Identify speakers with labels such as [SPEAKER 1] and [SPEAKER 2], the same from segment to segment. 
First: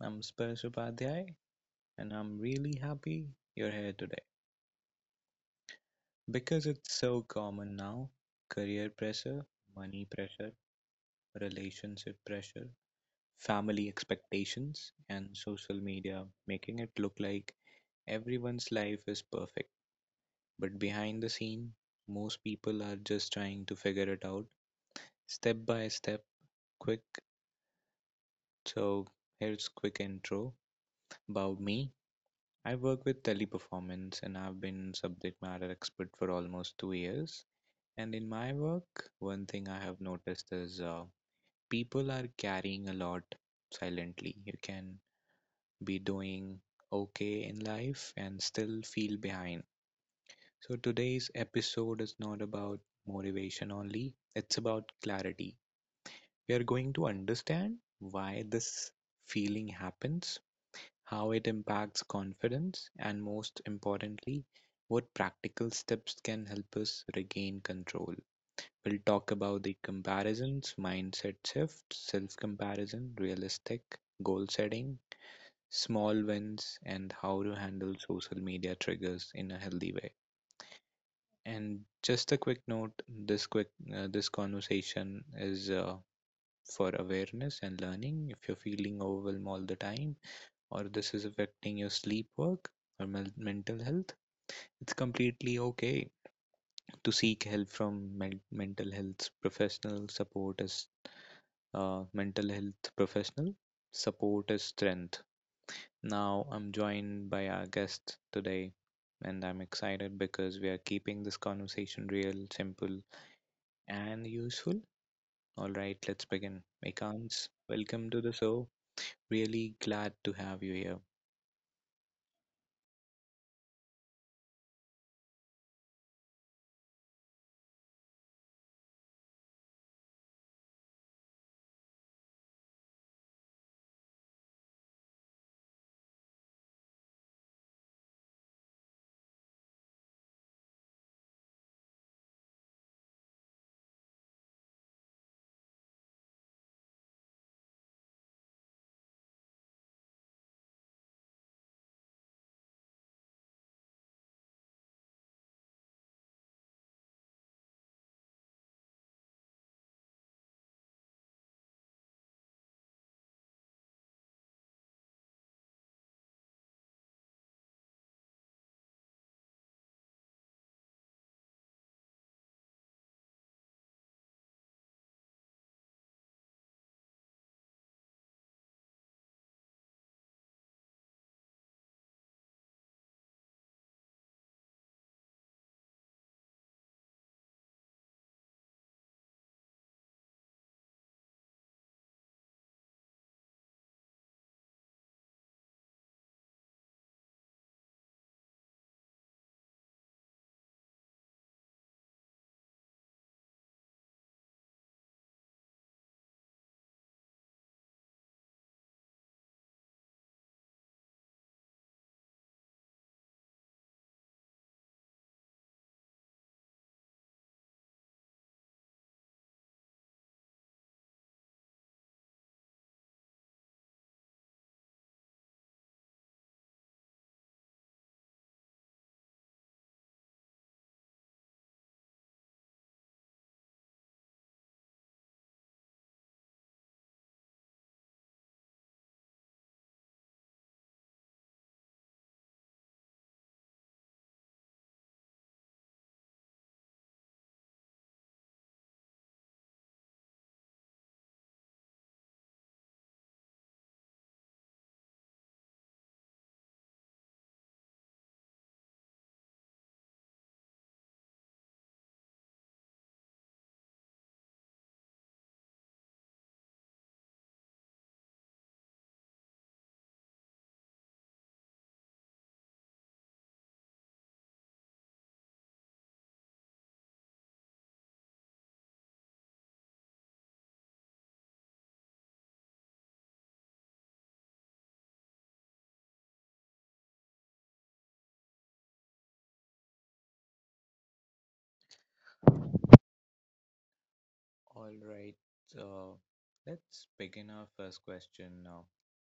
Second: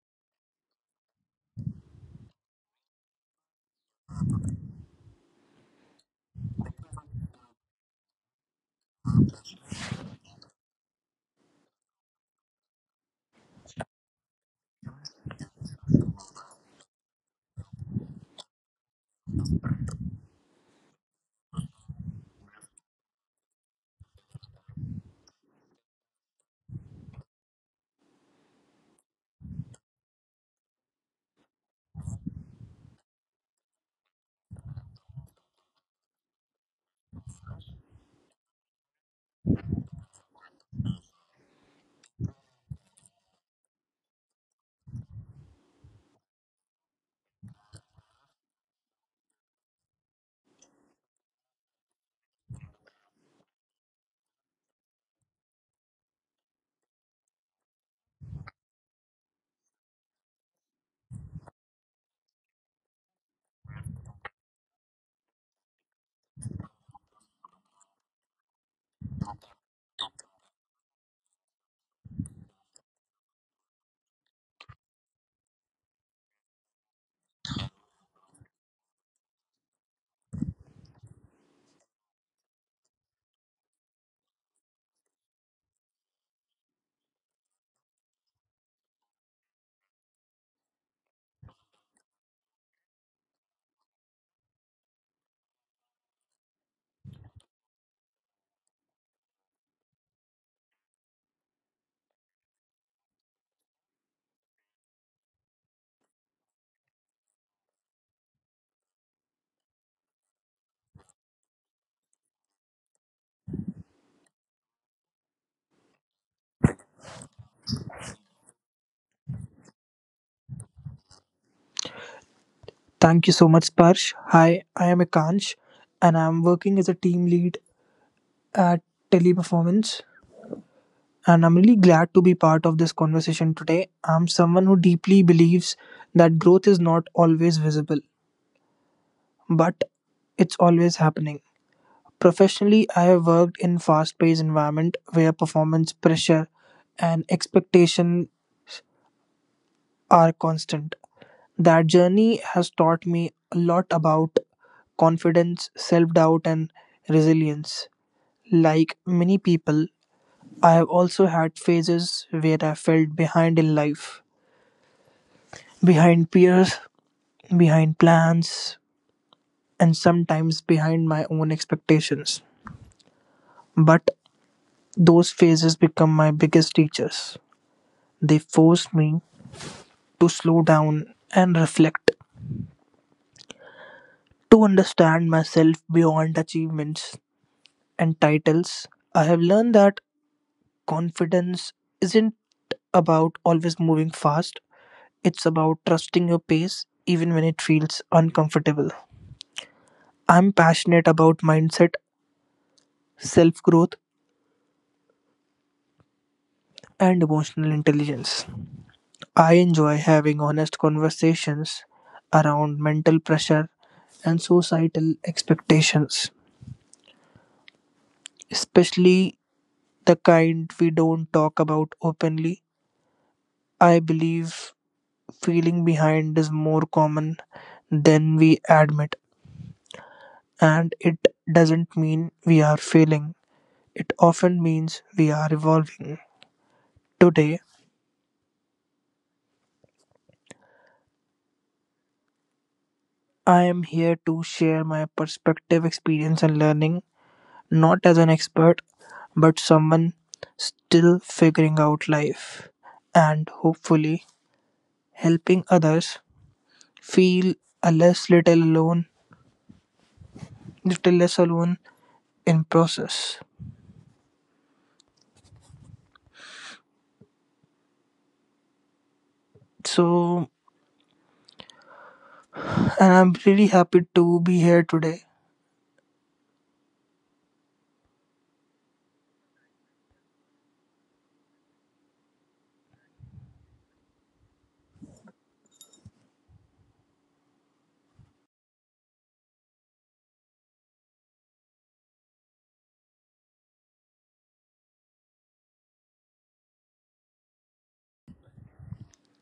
[SPEAKER 1] I'm Sparsh Upadhyay and I'm really happy you're here today because it's so common now: career pressure, money pressure, relationship pressure, family expectations, and social media making it look like everyone's life is perfect. But behind the scene, most people are just trying to figure it out step by step, quick. So, here's quick intro about me. I work with teleperformance and I've been subject matter expert for almost 2 years. And in my work, one thing I have noticed is people are carrying a lot silently. You can be doing okay in life and still feel behind. So today's episode is not about motivation only, it's about clarity. We are going to understand why this feeling happens. How it impacts confidence, and most importantly, what practical steps can help us regain control. We'll talk about the comparisons, mindset shift, self comparison, realistic goal setting, small wins, and how to handle social media triggers in a healthy way. And just a quick note: this quick this conversation is for awareness and learning. If you're feeling overwhelmed all the time, or this is affecting your sleep work or mental health, it's completely okay to seek help from mental health professional support as mental health professional support is strength. Now I'm joined by our guest today and I'm excited because we are keeping this conversation real, simple and useful. All right, let's begin. Ekans, welcome to the show. Really glad to have you
[SPEAKER 2] Thank you so much, Sparsh. Hi, I am Ekansh and I'm working as a team lead at Teleperformance. And I'm really glad to be part of this conversation today. I'm someone who deeply believes that growth is not always visible, but it's always happening. Professionally, I have worked in fast-paced environment where performance pressure and expectation are constant. That journey has taught me a lot about confidence, self doubt, and resilience. Like many people, I have also had phases where I felt behind in life, behind peers, behind plans, and sometimes behind my own expectations. But those phases become my biggest teachers. They forced me to slow down and reflect, to understand myself beyond achievements and titles. I have learned that confidence isn't about always moving fast, it's about trusting your pace even when it feels uncomfortable. I'm passionate about mindset, self growth, and emotional intelligence. I enjoy having honest conversations around mental pressure and societal expectations, especially the kind we don't talk about openly. I believe feeling behind is more common than we admit. And it doesn't mean we are failing, it often means we are evolving. Today, I am here to share my perspective, experience, and learning, not as an expert, but someone still figuring out life and hopefully helping others feel a less little alone, little less alone in process. So, and I'm really happy to be here today.
[SPEAKER 1] here. All right, so let's begin our first question now.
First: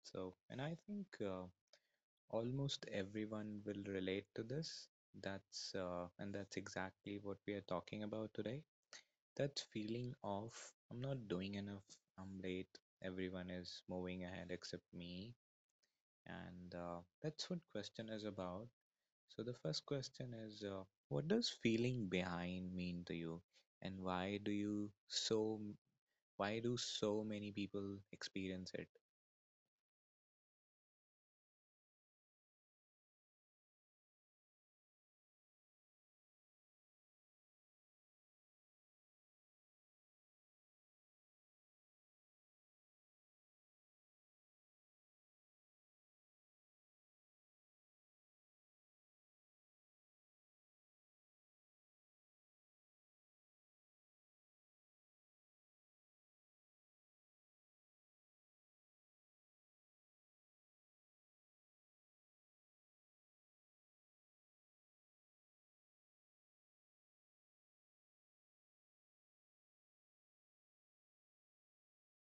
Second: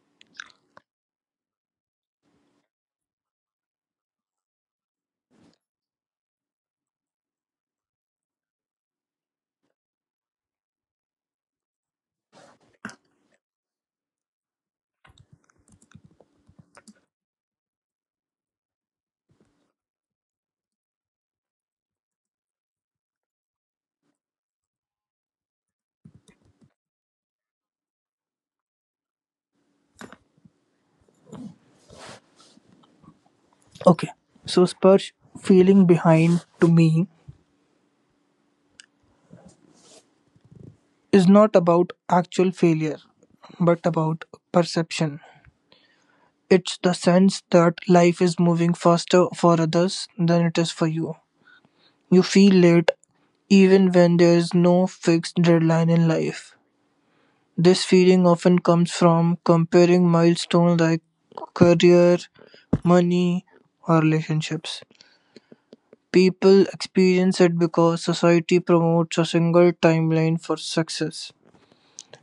[SPEAKER 1] So, and I think almost everyone will relate to this. That's and that's exactly what we are talking about today. That feeling of I'm not doing enough, I'm late, everyone is moving ahead except me, and that's what question is about. So the first question is, what does feeling behind mean to you, and why do so many people experience it?
[SPEAKER 2] Okay, so Spurge, feeling behind to me is not about actual failure, but about perception. It's the sense that life is moving faster for others than it is for you. You feel late even when there is no fixed deadline in life. This feeling often comes from comparing milestones like career, money, or relationships. People experience it because society promotes a single timeline for success.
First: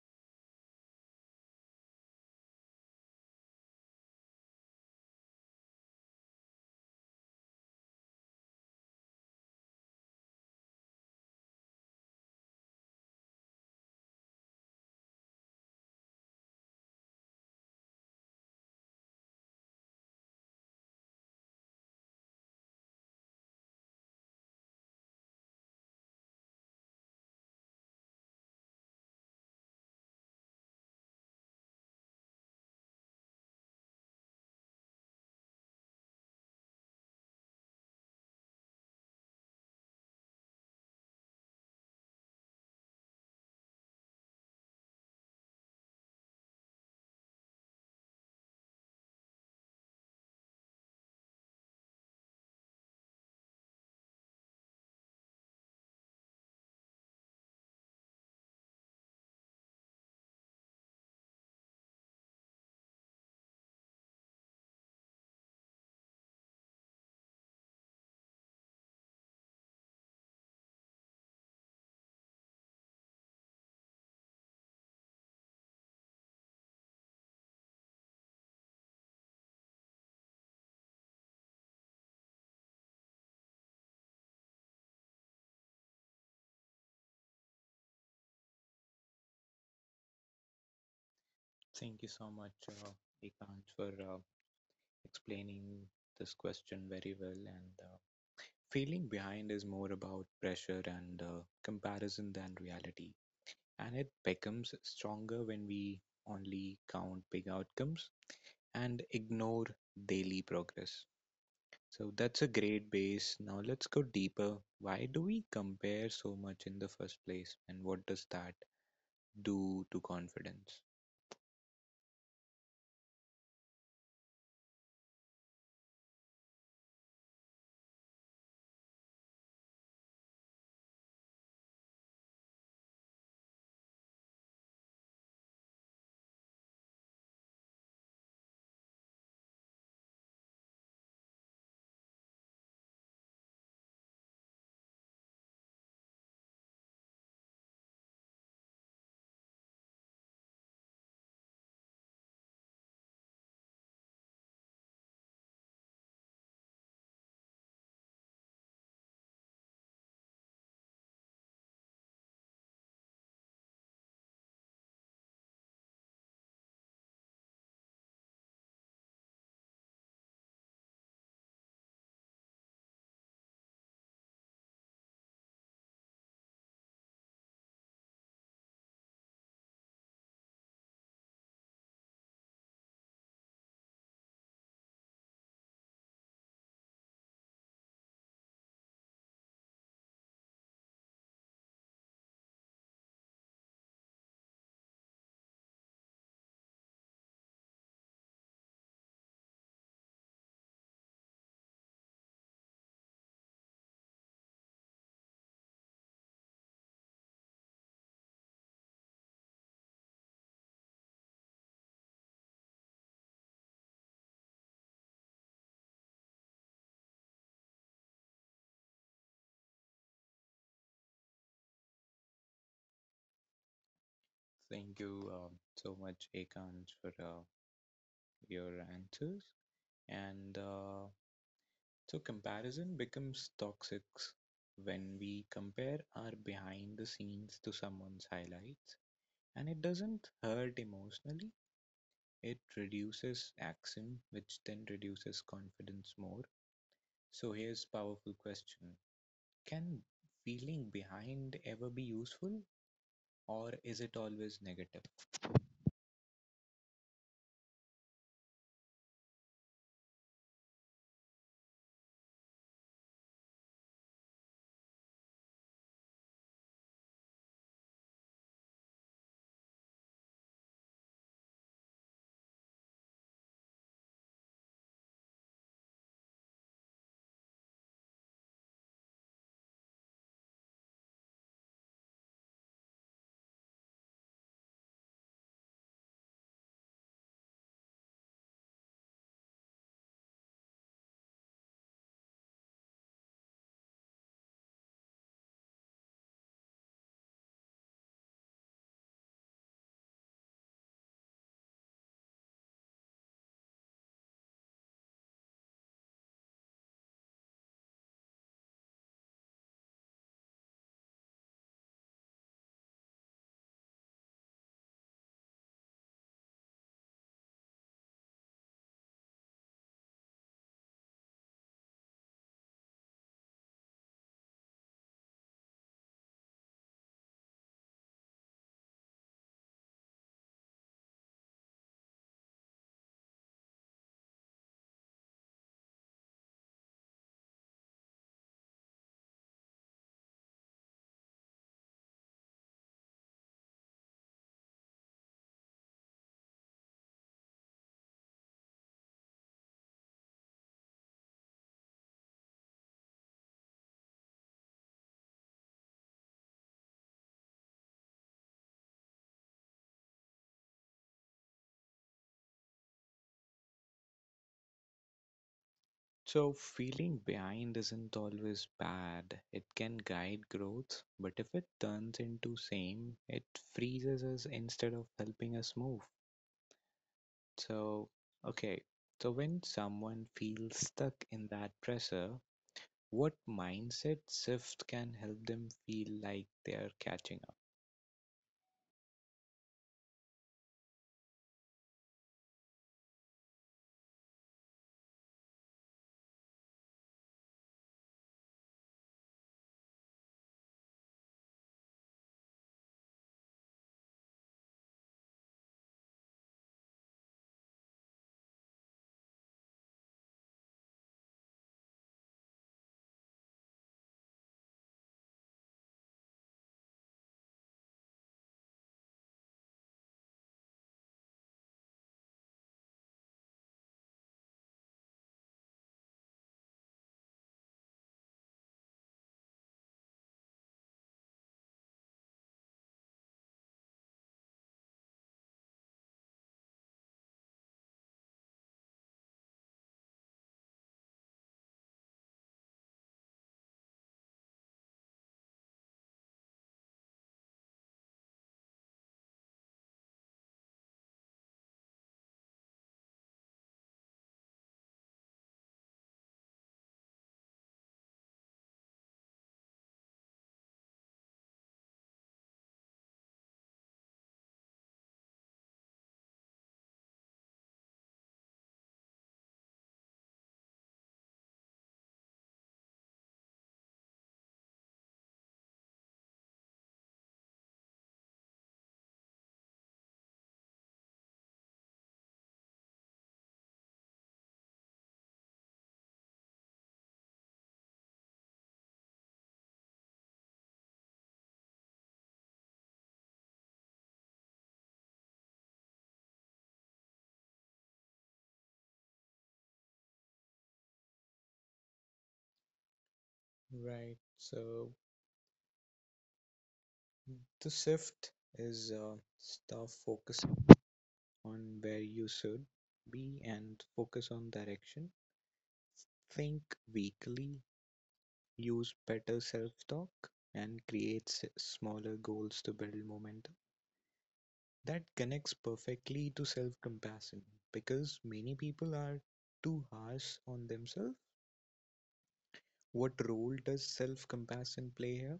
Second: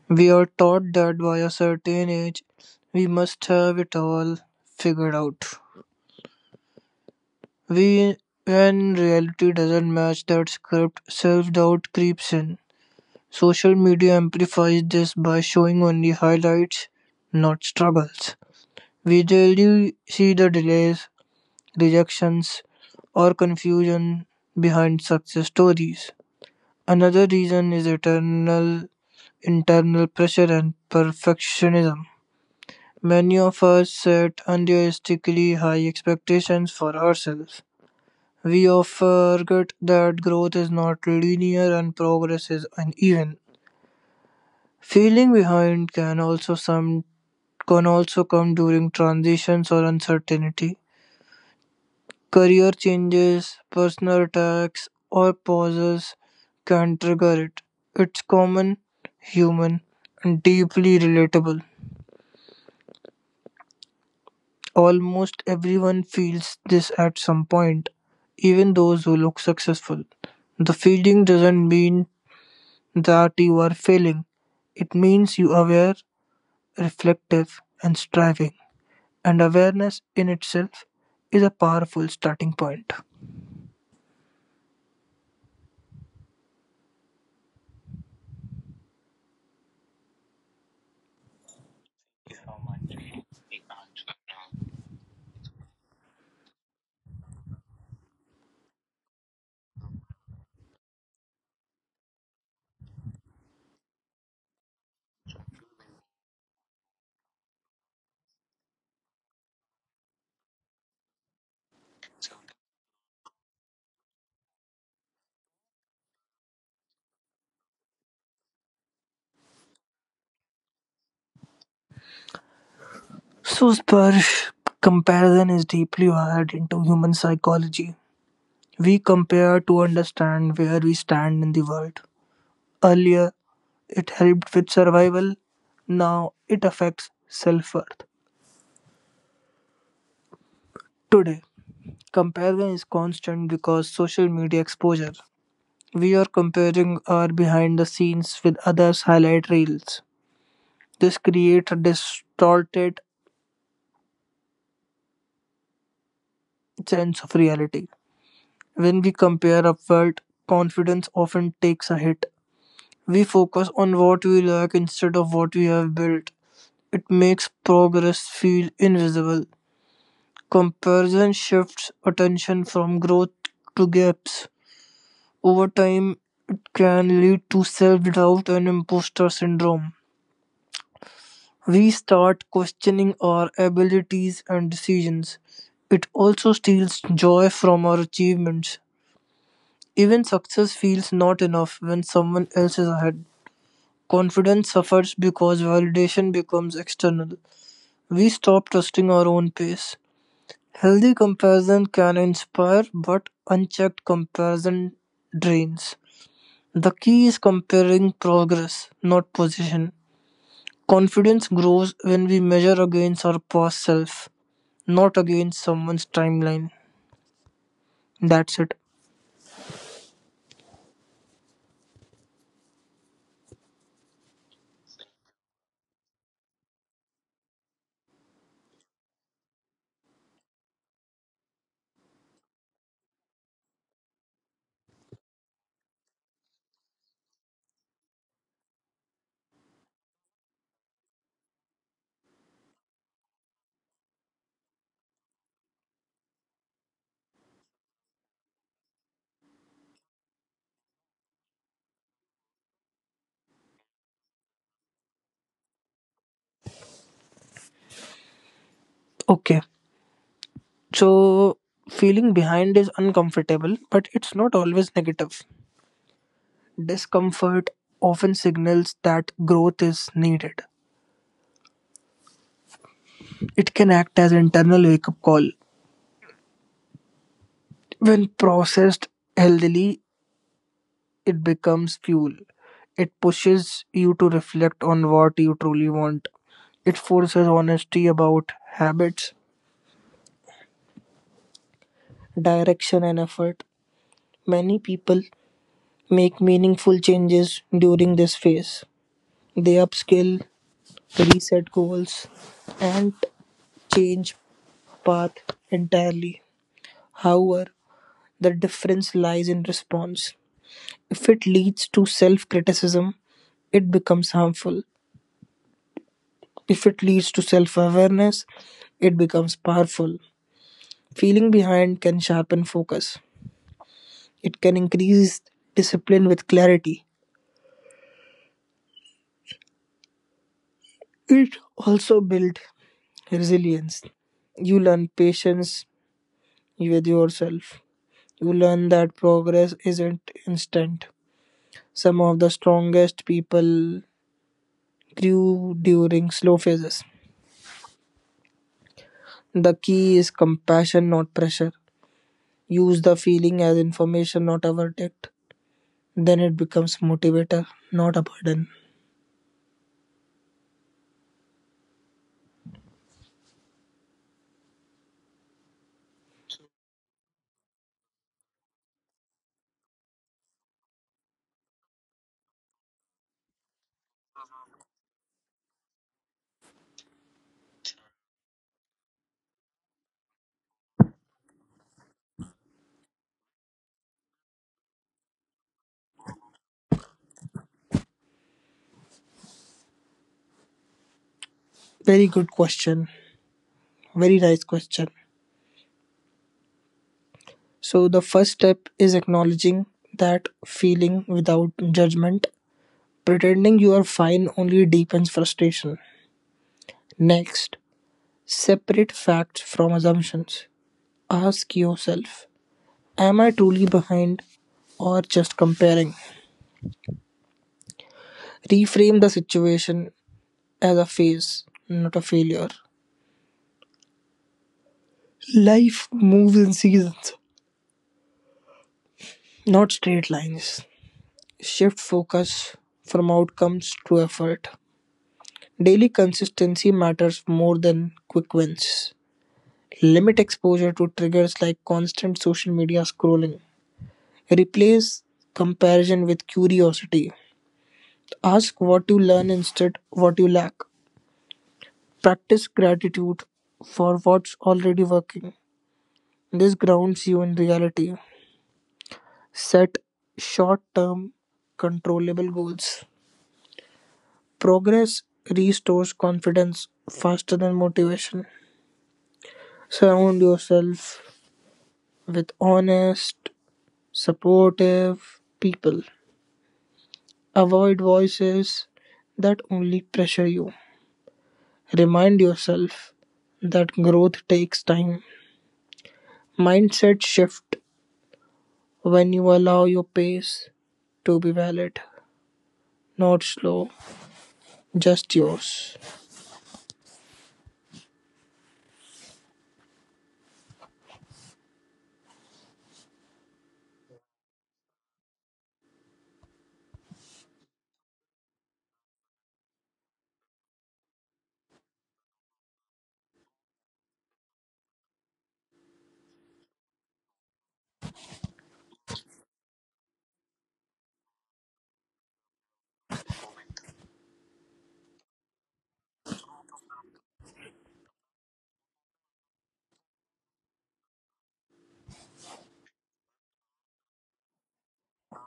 [SPEAKER 2] We are taught that by a certain age we must have it all figured out. We, when reality doesn't match that script, self doubt creeps in. Social media amplifies this by showing only highlights, not struggles. We rarely see the delays, rejections, or confusion behind success stories. Another reason is eternal internal pressure and perfectionism. Many of us set unrealistically high expectations for ourselves. We often forget that growth is not linear and progress is uneven. Feeling behind can also some can also come during transitions or uncertainty. Career changes, personal attacks, or pauses can trigger it. It's common, human, and deeply relatable. Almost everyone feels this at some point, even those who look successful. The feeling doesn't mean that you are failing. It means you are aware, reflective, and striving. And awareness in itself is a powerful starting point.
[SPEAKER 1] Thank you so much, Ekant, for explaining this question very well. And feeling behind is more about pressure and comparison than reality. And it becomes stronger when we only count big outcomes and ignore daily progress. So that's a great base. Now let's go deeper. Why do we compare so much in the first place? And what does that do to confidence?
[SPEAKER 2] So, Sparsh, comparison is deeply wired into human psychology. We compare to understand where we stand in the world. Earlier, it helped with survival. Now it affects self worth. Today, comparison is constant because social media exposure. We are comparing our behind the scenes with others' highlight reels. This creates a distorted sense of reality. When we compare upward, confidence often takes a hit. We focus on what we lack instead of what we have built. It makes progress feel invisible. Comparison shifts attention from growth to gaps; over time it can lead to self-doubt and imposter syndrome. We start questioning our abilities and decisions. It also steals joy from our achievements. Even success feels not enough when someone else is ahead. Confidence suffers because validation becomes external. We stop trusting our own pace. Healthy comparison can inspire, but unchecked comparison drains. The key is comparing progress, not position. Confidence grows when we measure against our past self, not against someone's timeline. That's it.
[SPEAKER 1] Thank you so much, Ekant, for your answers. And comparison becomes toxic when we compare our behind the scenes to someone's highlights, and it doesn't hurt emotionally. It reduces action, which then reduces confidence more. So here's powerful question: can feeling behind ever be useful, or is it always negative?
[SPEAKER 2] Okay. So, feeling behind is uncomfortable, but it's not always negative. Discomfort often signals that growth is needed. It can act as internal wake up call. When processed healthily, it becomes fuel. It pushes you to reflect on what you truly want. It forces honesty about habits, direction, and effort. Many people make meaningful changes during this phase. They upskill, reset goals, and change path entirely. However, the difference lies in response. If it leads to self criticism, it becomes harmful. If it leads to self awareness, it becomes powerful. Feeling behind can sharpen focus, it can increase discipline with clarity. It also builds resilience. You learn patience with yourself. You learn that progress isn't instant. Some of the strongest people grew during slow phases. The key is compassion, not pressure. Use the feeling as information, not a verdict. Then it becomes motivator, not a burden.
[SPEAKER 1] So, feeling behind isn't always bad. It can guide growth, but if it turns into same, it freezes us instead of helping us move. So, okay. So, when someone feels stuck in that pressure, what mindset shift can help them feel like they are catching up?
[SPEAKER 2] Very good question. Very nice question. So, the first step is acknowledging that feeling without judgment. Pretending you are fine only deepens frustration. Next, separate facts from assumptions. Ask yourself, am I truly behind or just comparing? Reframe the situation as a phase, not a failure. Life moves in seasons, not straight lines. Shift focus from outcomes to effort. Daily consistency matters more than quick wins. Limit exposure to triggers like constant social media scrolling. Replace comparison with curiosity. Ask what you learn instead what you lack. Practice gratitude for what's already working. This grounds you in reality. Set short term controllable goals. Progress restores confidence faster than motivation. Surround yourself with honest, supportive people. Avoid voices that only pressure you. Remind yourself that growth takes time. Mindset shift when you allow your pace to be valid, not slow, just yours.
[SPEAKER 1] Right. So the shift is stop focusing on where you should be and focus on direction. Think weakly, use better self-talk, and create smaller goals to build momentum. That connects perfectly to self-compassion because many people are too harsh on themselves. What role does self-compassion play here?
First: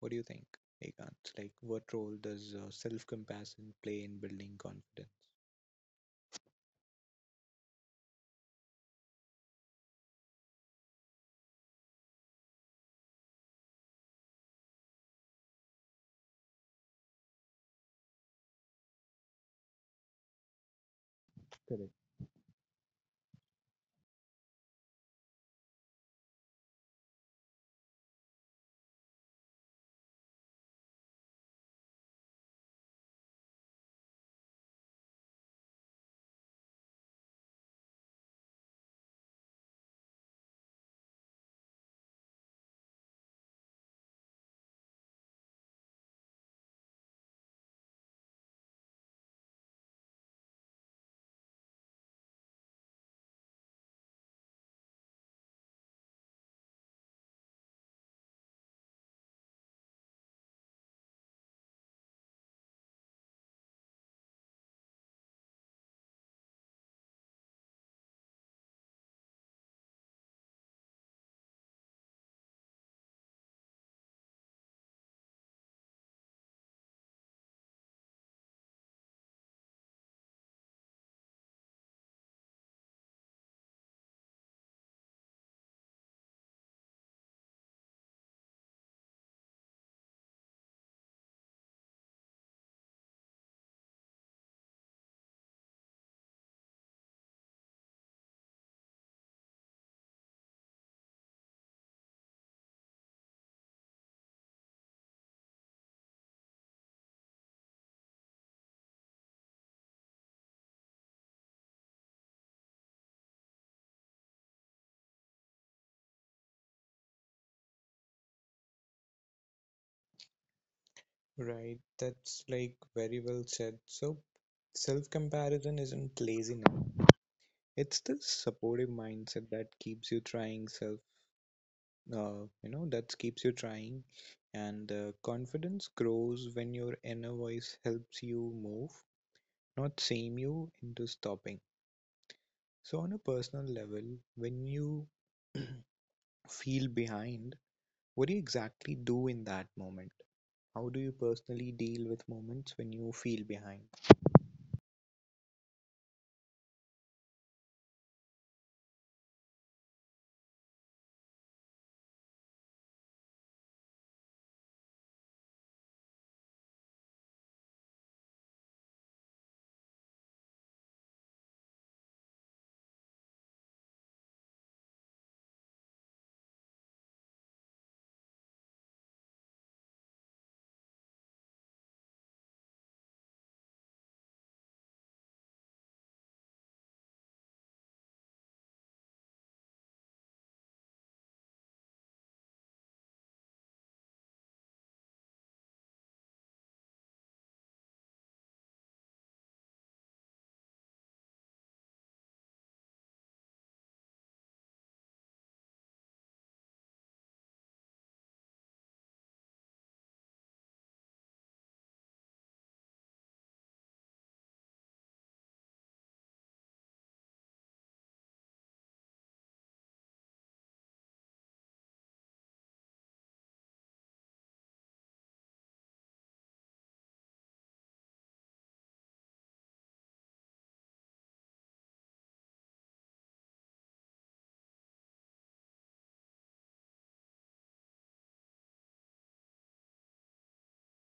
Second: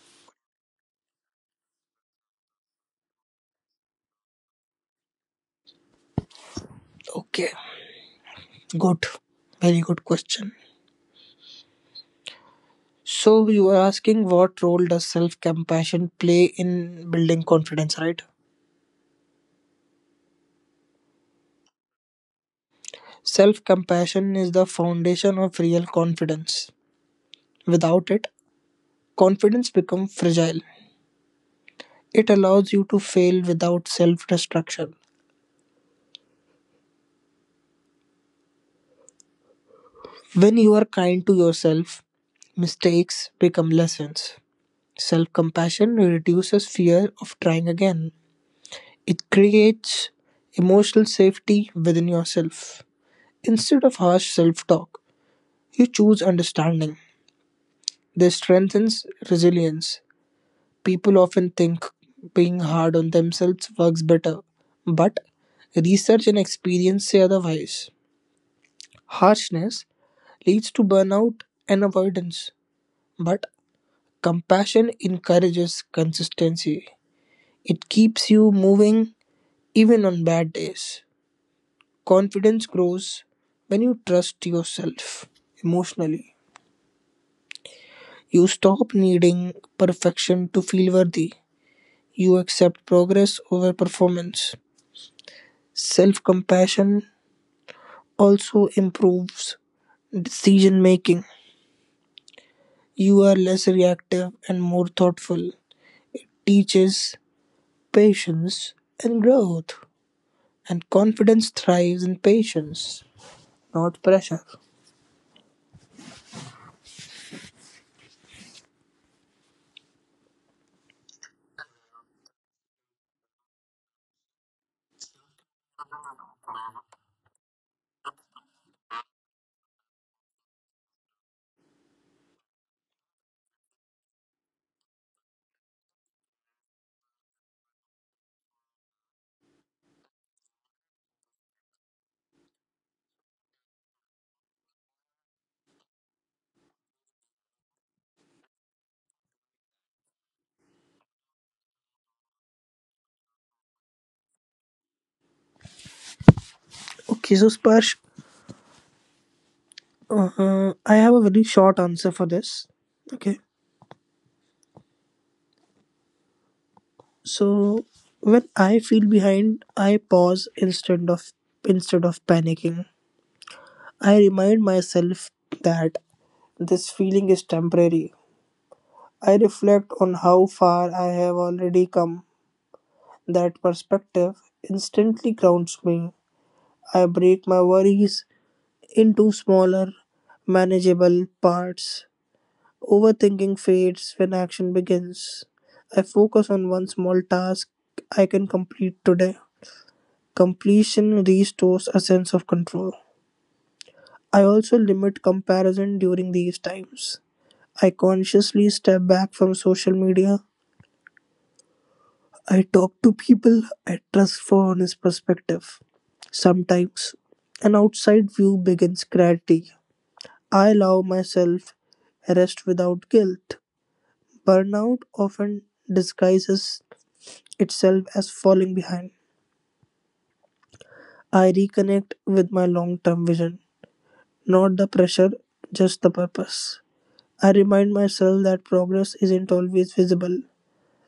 [SPEAKER 1] What do you think, Ekant? Like, what role does self-compassion play in building confidence?
[SPEAKER 2] Okay, good. Very good question. So you are asking what role does self-compassion play in building confidence, right?
[SPEAKER 1] Correct.
[SPEAKER 2] Self-compassion is the foundation of real confidence. Without it, confidence becomes fragile. It allows you to fail without self-destruction. When you are kind to yourself, mistakes become lessons. Self-compassion reduces fear of trying again. It creates emotional safety within yourself. Instead of harsh self-talk, you choose understanding. This strengthens resilience. People often think being hard on themselves works better, but research and experience say otherwise. Harshness leads to burnout and avoidance, but compassion encourages consistency. It keeps you moving even on bad days. Confidence grows when you trust yourself emotionally. You stop needing perfection to feel worthy. You accept progress over performance. Self-compassion also improves decision making. You are less reactive and more thoughtful. Teaches patience and growth. And confidence thrives in patience, not pressure.
[SPEAKER 1] Right, that's like very well said. So, self-comparison isn't laziness. It's this supportive mindset that keeps you trying that keeps you trying, and confidence grows when your inner voice helps you move, not shame you into stopping. So, on a personal level, when you feel behind, what do you exactly do in that moment? How do you personally deal with moments when you feel behind?
[SPEAKER 2] Okay, so Sparsh, I have a very short answer for this. Okay, so when I feel behind, I pause instead of panicking. I remind myself that this feeling is temporary. I reflect on how far I have already come. That perspective instantly grounds me. I break my worries into smaller, manageable parts. Overthinking fades when action begins. I focus on one small task I can complete today. Completion restores a sense of control. I also limit comparison during these times. I consciously step back from social media. I talk to people I trust for honest perspective. Sometimes an outside view begins clarity. I allow myself rest without guilt. Burnout often disguises itself as falling behind. I reconnect with my long term vision, not the pressure, just the purpose. I remind myself that progress isn't always visible.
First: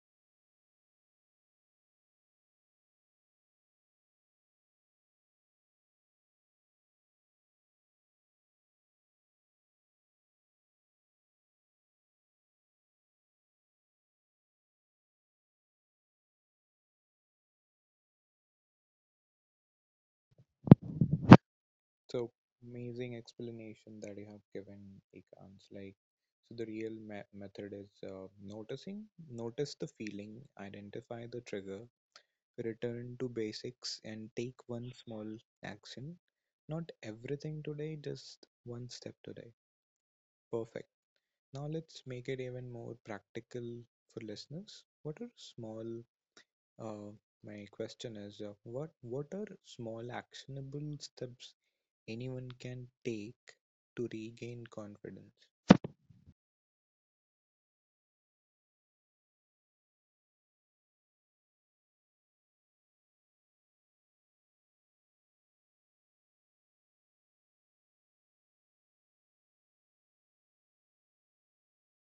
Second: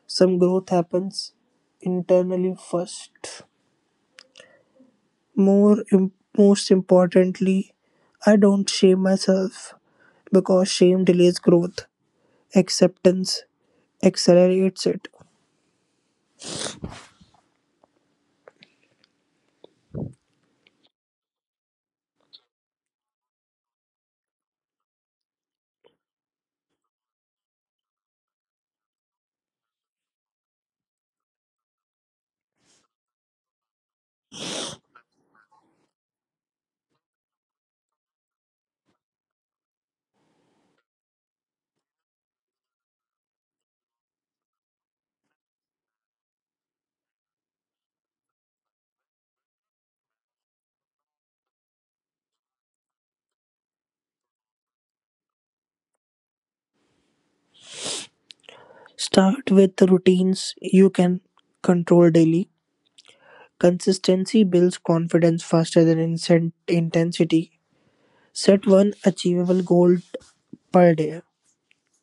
[SPEAKER 2] Some growth happens internally first. More im- Most importantly, I don't shame myself because shame delays growth. Acceptance accelerates it.
[SPEAKER 1] So amazing explanation that you have given, Ikans. Like, so the real me method is noticing, notice the feeling, identify the trigger, return to basics, and take one small action. Not everything today, just one step today. Perfect. Now let's make it even more practical for listeners. What are small, uh, my question is, what are small actionable steps anyone can take to regain confidence.
[SPEAKER 2] Start with the routines you can control daily. Consistency builds confidence faster than intensity. Set one achievable goal per day.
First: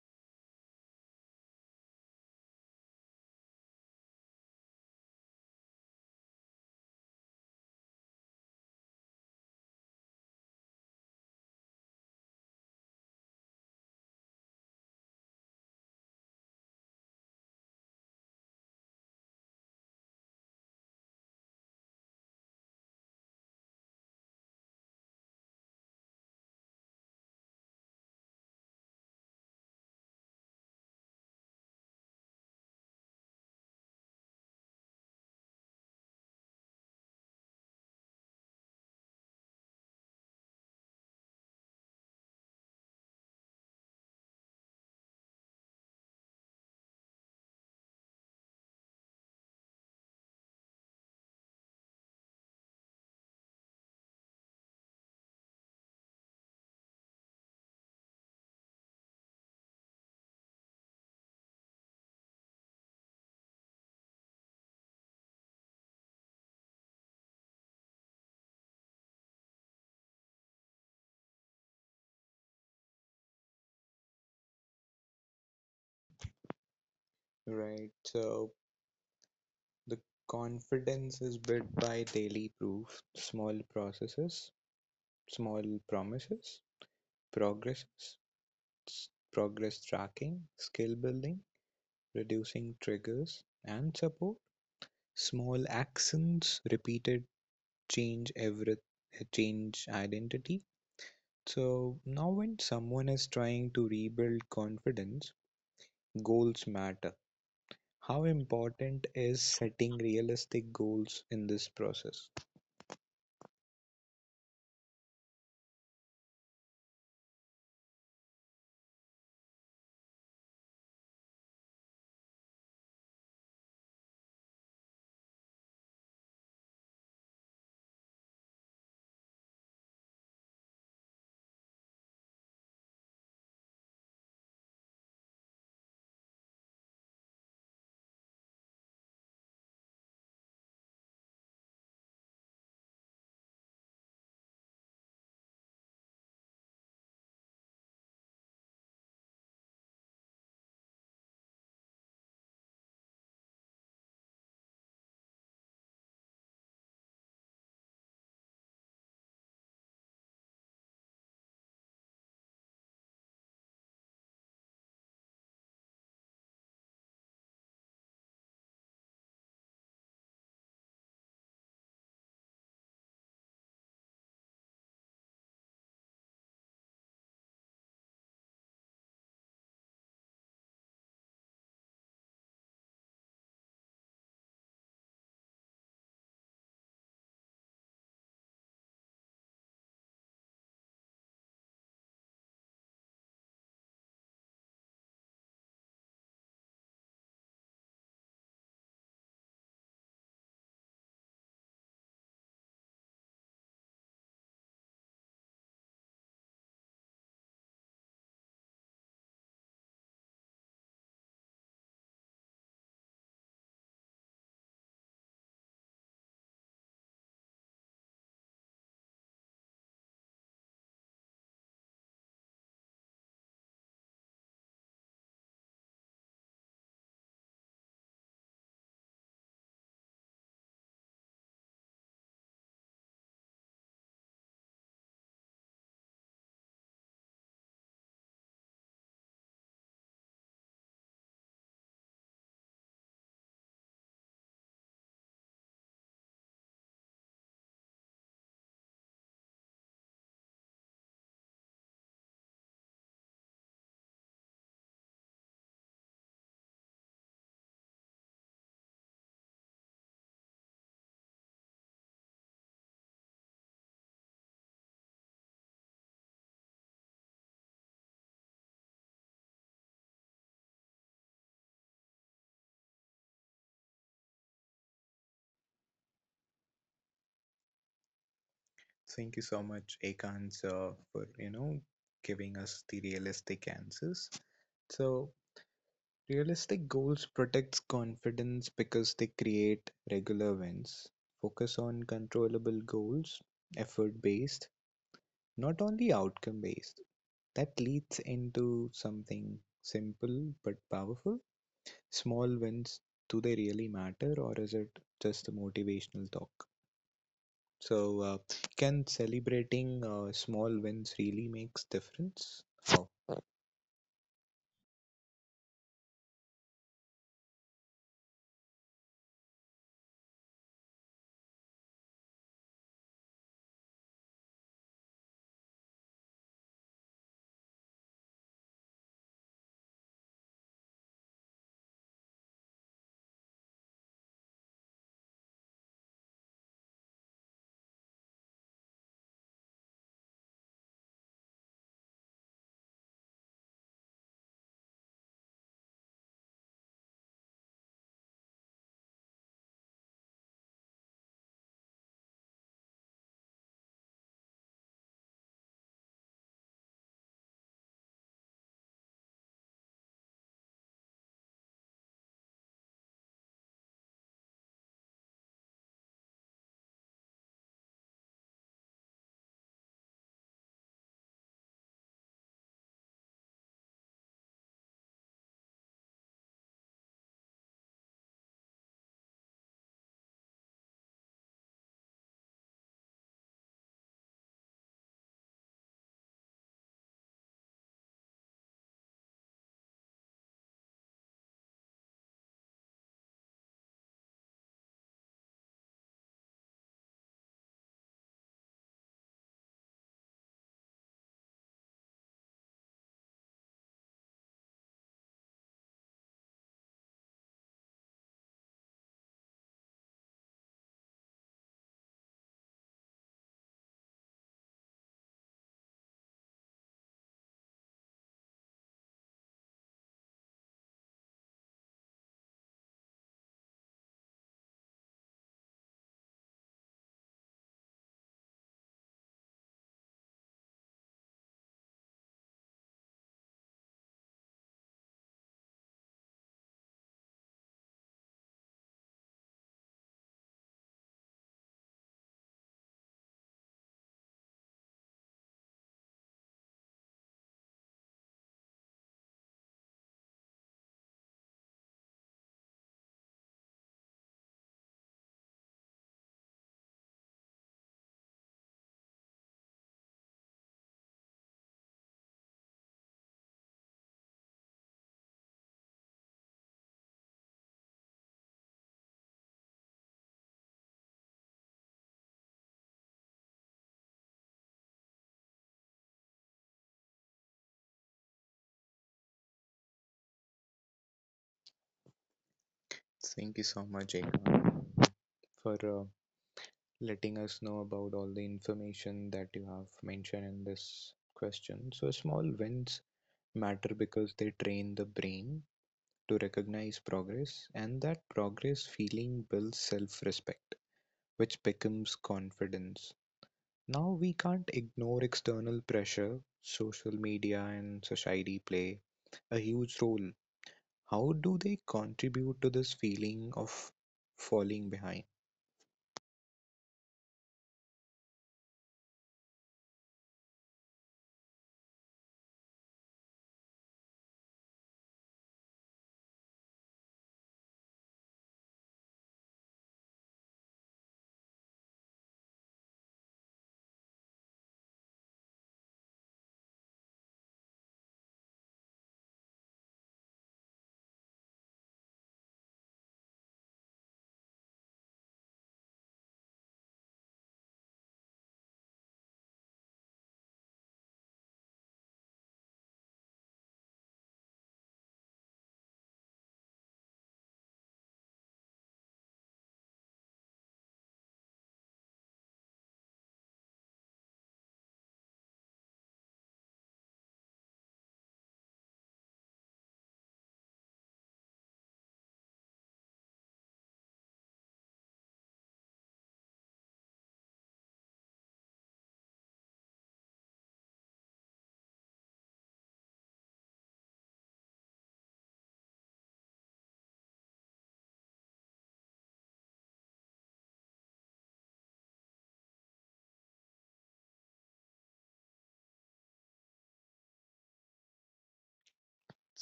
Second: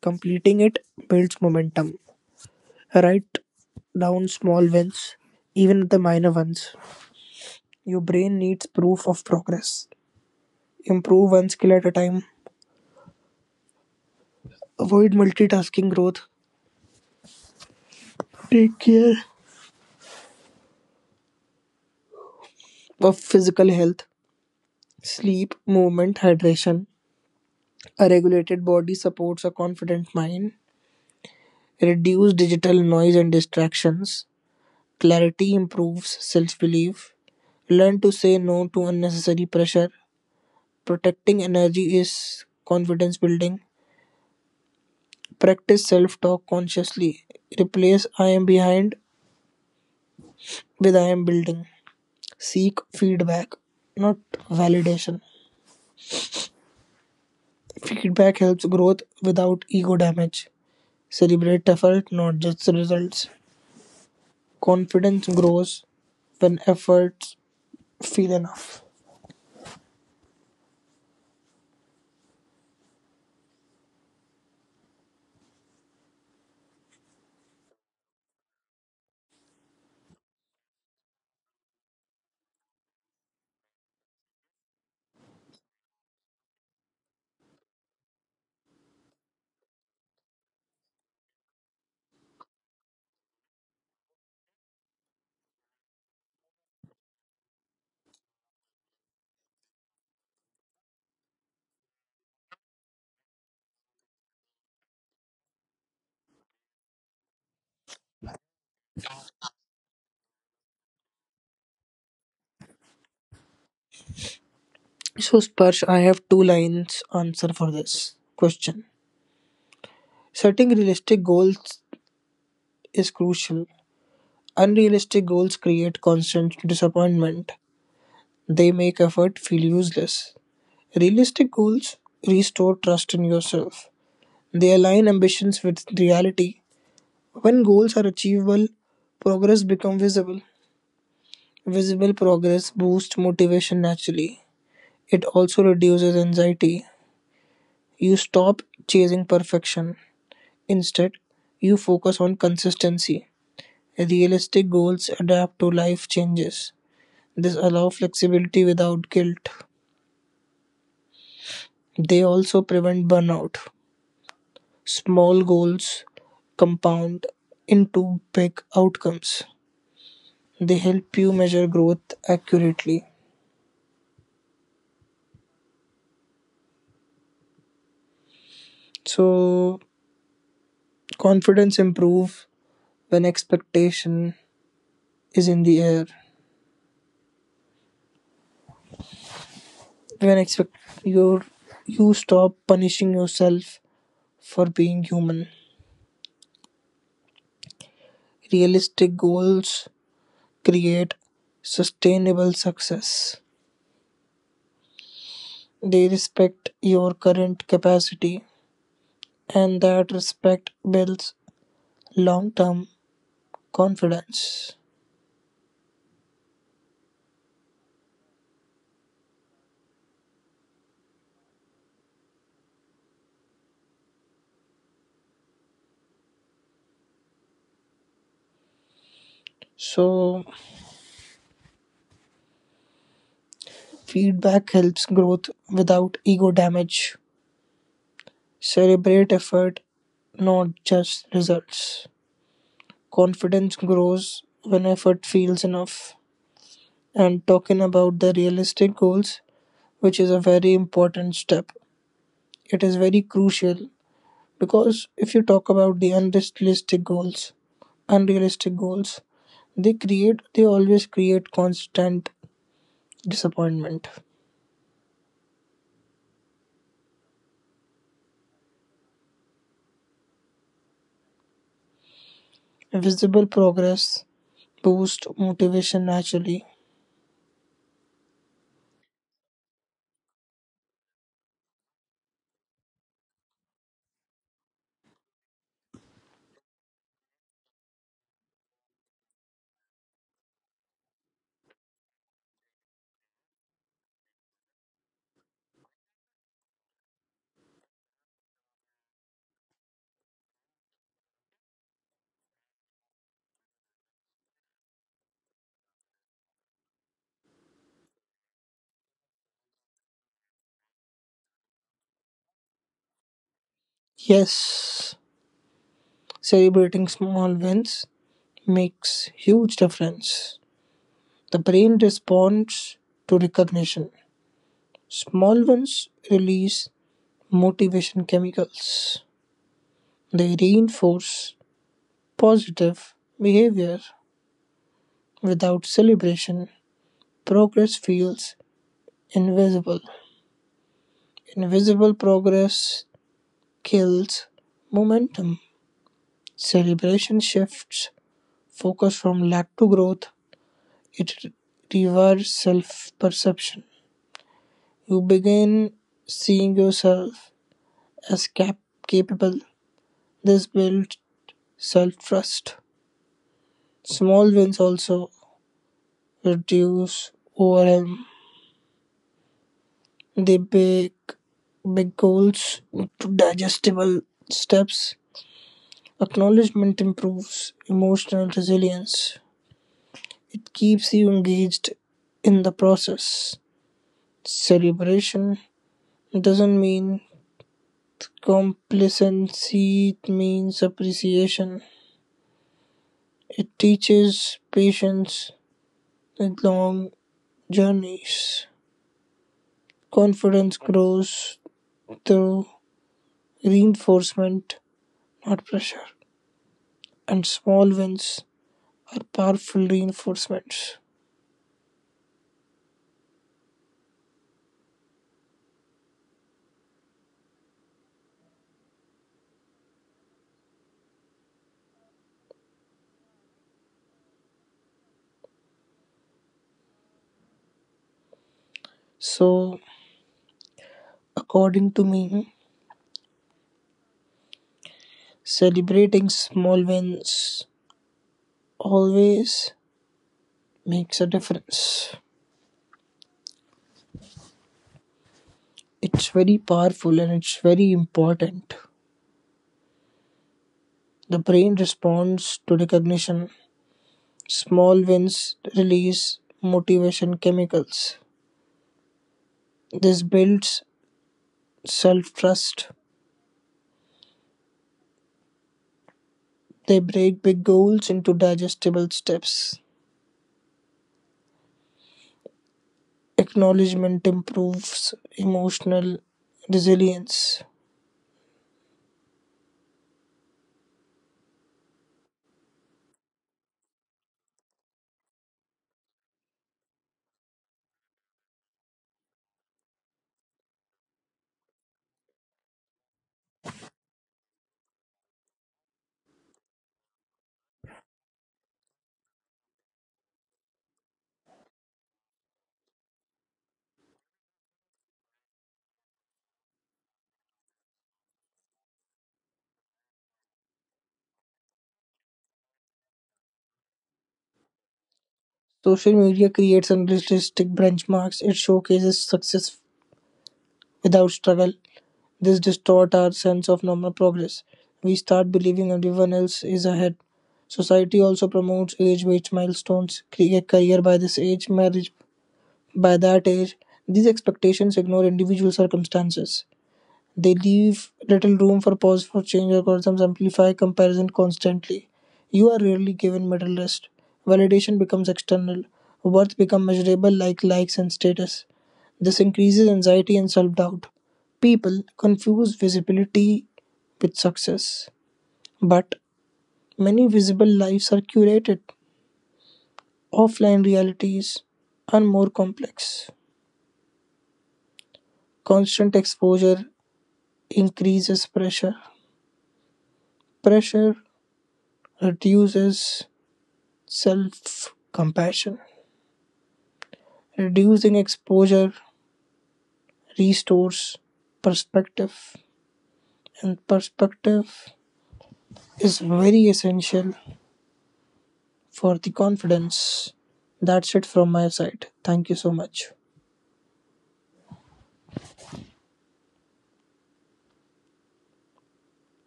[SPEAKER 2] Completing it builds momentum. Write down small wins, even the minor ones. Your brain needs proof of progress. Improve one skill at a time. Avoid multitasking growth. Take care of physical health. Sleep, movement, hydration. A regulated body supports a confident mind. Reduce digital noise and distractions. Clarity improves self belief. Learn to say no to unnecessary pressure. Protecting energy is confidence building. Practice self-talk consciously. Replace I am behind with I am building. Seek feedback, not validation. Feedback helps growth without ego damage. Celebrate effort, not just results. Confidence grows when efforts feel enough.
[SPEAKER 1] Right. So the confidence is built by daily proof, small processes, small promises, progresses, progress tracking, skill building, reducing triggers and support, small actions, repeated change every change identity. So now when someone is trying to rebuild confidence, goals matter. How important is setting realistic goals in this process?
[SPEAKER 2] So, Sparsh, I have two lines answer for this question. Setting realistic goals is crucial. Unrealistic goals create constant disappointment. They make effort feel useless. Realistic goals restore trust in yourself. They align ambitions with reality. When goals are achievable, progress becomes visible. Visible progress boosts motivation naturally. It also reduces anxiety. You stop chasing perfection. Instead, you focus on consistency. Realistic goals adapt to life changes. This allows flexibility without guilt. They also prevent burnout. Small goals compound into big outcomes. They help you measure growth accurately. So confidence improve when expectation is in the air. When expect you you stop punishing yourself for being human. Realistic goals create sustainable success. They respect your current capacity and that respect builds long-term confidence. So, feedback helps growth without ego damage. Celebrate effort, not just results. Confidence grows when effort feels enough. And talking about the realistic goals, which is a very important step, it is very crucial because if you talk about the unrealistic goals, they always create constant disappointment visible progress boost motivation naturally.
[SPEAKER 1] Thank you so much, Ekans, for you know giving us the realistic answers. So realistic goals protects confidence because they create regular wins. Focus on controllable goals, effort based, not only outcome based. That leads into something simple but powerful. Small wins, do they really matter or is it just a motivational talk? So, can celebrating small wins really makes difference? Oh,
[SPEAKER 2] Yes, celebrating small wins makes huge difference. The brain responds to recognition. Small wins release motivation chemicals. They reinforce positive behavior. Without celebration, progress feels invisible. Invisible progress kills momentum. Celebration shifts focus from lack to growth. It reverses self-perception; you begin seeing yourself as capable. This builds self-trust. Small wins also reduce overwhelm. They bake big goals into digestible steps. Acknowledgement improves emotional resilience. It keeps you engaged in the process. Celebration doesn't mean Complacency means appreciation. It teaches patience with long journeys. Confidence grows through reinforcement, not pressure. And small wins are powerful reinforcements. So, according to me, celebrating small wins always makes a difference. It's very powerful and it's very important. The brain responds to recognition, small wins release motivation chemicals. This builds self trust. They break big goals into digestible steps. Acknowledgement improves emotional resilience.
[SPEAKER 1] thank you so much, Ekam, for letting us know about all the information that you have mentioned in this question. So, small wins matter because they train the brain to recognize progress, and that progress feeling builds self-respect, which becomes confidence. Now, we can't ignore external pressure social media and society play a huge role. How do they contribute to this feeling of falling behind?
[SPEAKER 2] Social media creates unrealistic benchmarks, it showcases success without struggle. This distorts our sense of normal progress. We start believing everyone else is ahead. Society also promotes age based milestones, career by this age, marriage by that age. These expectations ignore individual circumstances. They leave little room for pause for change algorithms amplify comparison constantly. You are rarely given middle rest. Validation becomes external. Worth becomes measurable like likes and status. This increases anxiety and self doubt. People confuse visibility with success. But many visible lives are curated. Offline realities are more complex. Constant exposure increases pressure. Pressure reduces self compassion. Reducing exposure restores perspective, and perspective is very essential for the confidence. That's it from my side. Thank you so much.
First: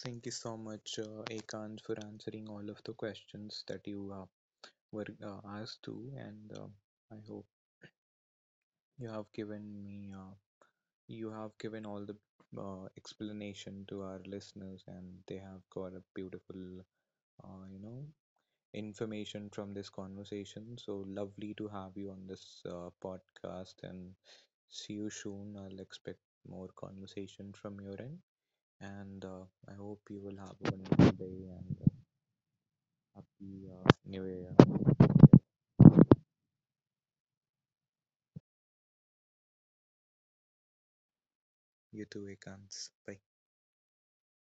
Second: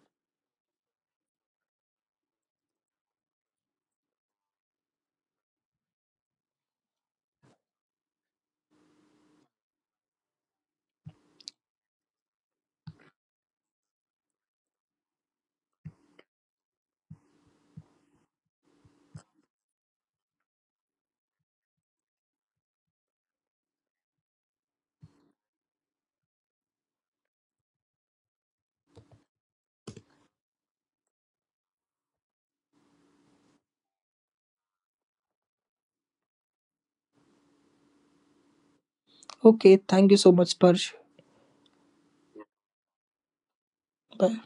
[SPEAKER 1] Thank you so much, Ekant, for answering all of the questions that you were asked to, and I hope you have given me, uh, you have given all the explanation to our listeners, and they have got a beautiful, uh, you know, information from this conversation. So lovely to have you on this podcast, and see you soon. I'll expect more conversation from your end, and I hope you will have a wonderful day and happy new year.
[SPEAKER 2] Okay, thank you so much, Parsh.
[SPEAKER 1] You too, Ekans. Bye.
[SPEAKER 2] Bye.